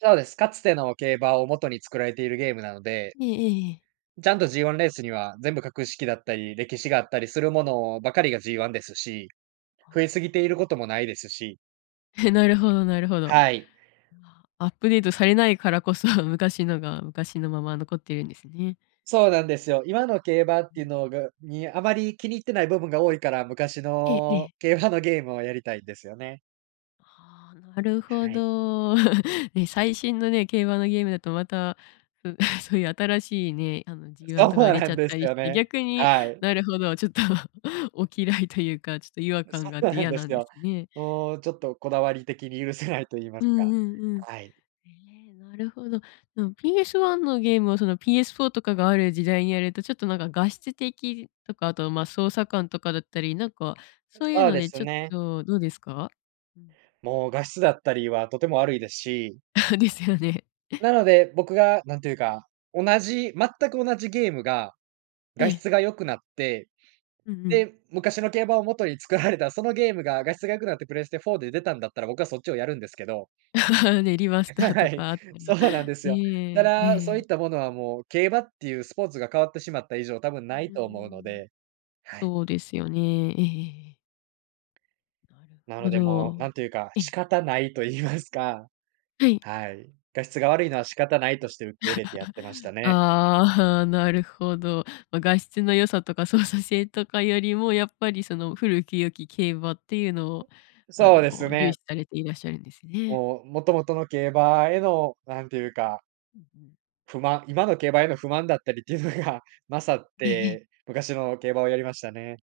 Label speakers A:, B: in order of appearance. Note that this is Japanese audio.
A: そうです。かつての競馬を元に作られているゲームなので。
B: ええええええ。
A: ちゃんと、G 1レースには全部格式だったり、歴史があったりするものばかりが G 1ですし、
B: あ
A: 増え
B: あ、
A: すぎている
B: あ。
A: 事もないですし。
B: え、なるほどなるほど。あ
A: はい。
B: あ、アップデートされないからこそ、昔のが昔のまま、残ってるんですね。
A: そうなんですよ。今の競馬って
B: う
A: 言
B: ん。
A: うのがにあまり気に入ってない部分が多いから、昔
B: えええ
A: の
B: え。
A: 競馬のゲームをやりたいんですよね。
B: ああ、なるほ
A: はい。
B: ど、ね。最新のね、競馬のゲームだと、また、ふ、そういう新しいね、あの、G 1
A: そ
B: とかが、
A: う
B: 出
A: な
B: ちゃ
A: ん
B: っ
A: で
B: た
A: す
B: りし
A: よ
B: て、
A: ね、
B: 逆に、
A: はい。
B: なるほど、ちょっと、お嫌いというか、ちょっと、違和
A: あ、
B: 感
A: そ
B: があっ
A: う
B: て
A: なん
B: 嫌
A: で
B: な
A: す
B: んで
A: よ。
B: すね。
A: もうちょっと、こだわり的に許せないと言いま
B: う
A: す
B: ん
A: か、
B: うんうん、
A: はい。
B: へえ、なるほど、なん PS 1のゲームを、その、PS 4とかがある時代にやると、ちょっと、何か、画質的とか、後、まあ、操作感とかだったり、何か、そういう
A: そう
B: の
A: で
B: で、
A: す
B: ちょっ
A: ね。
B: と、どうですか？
A: もう画質だったりは、とても悪いですし。
B: あ、ですよね。
A: な ので、僕が何て言うか、同じ、全く同じゲームが、
B: え
A: 画
B: え。
A: 質が良くなって、
B: うんうん。
A: で、昔の競馬を元に作られた、そのゲームが、画質が良くなって、プレステ4で出たんだったら、僕はそっちをやるんですけど。
B: ネリマスター
A: は
B: と
A: い、
B: かあった
A: そ
B: ら、
A: うなんですよ。た
B: ね、え
A: だ、そう
B: え。
A: いったものは、もう競馬っていうスポーツが変わってしまった以上、多分
B: う
A: ない
B: ー
A: と思うの
B: ん。
A: で、はい。
B: そうですよね、ええええええ。なる
A: な
B: ほ
A: のでもう、
B: ど、
A: 何というか、
B: え
A: 仕
B: え。
A: 方ないと言いますか。
B: はい。
A: はい、画質が悪いのは、仕方ないとして受け入れてやってました ね。
B: ああ、なるほど、まあ、画質の良さとか、操作性とかよりも、やっぱり、その、古き良き競馬っていうのを、あ
A: そうです
B: の、重
A: ね。
B: 視されていらっしゃるんですね。
A: もう、元々の競馬への、何て言うか。
B: うんうん。
A: 不満今の競馬への不満だったりっていうのが勝っ
B: ええええ。
A: て、昔の競馬をやりましたね。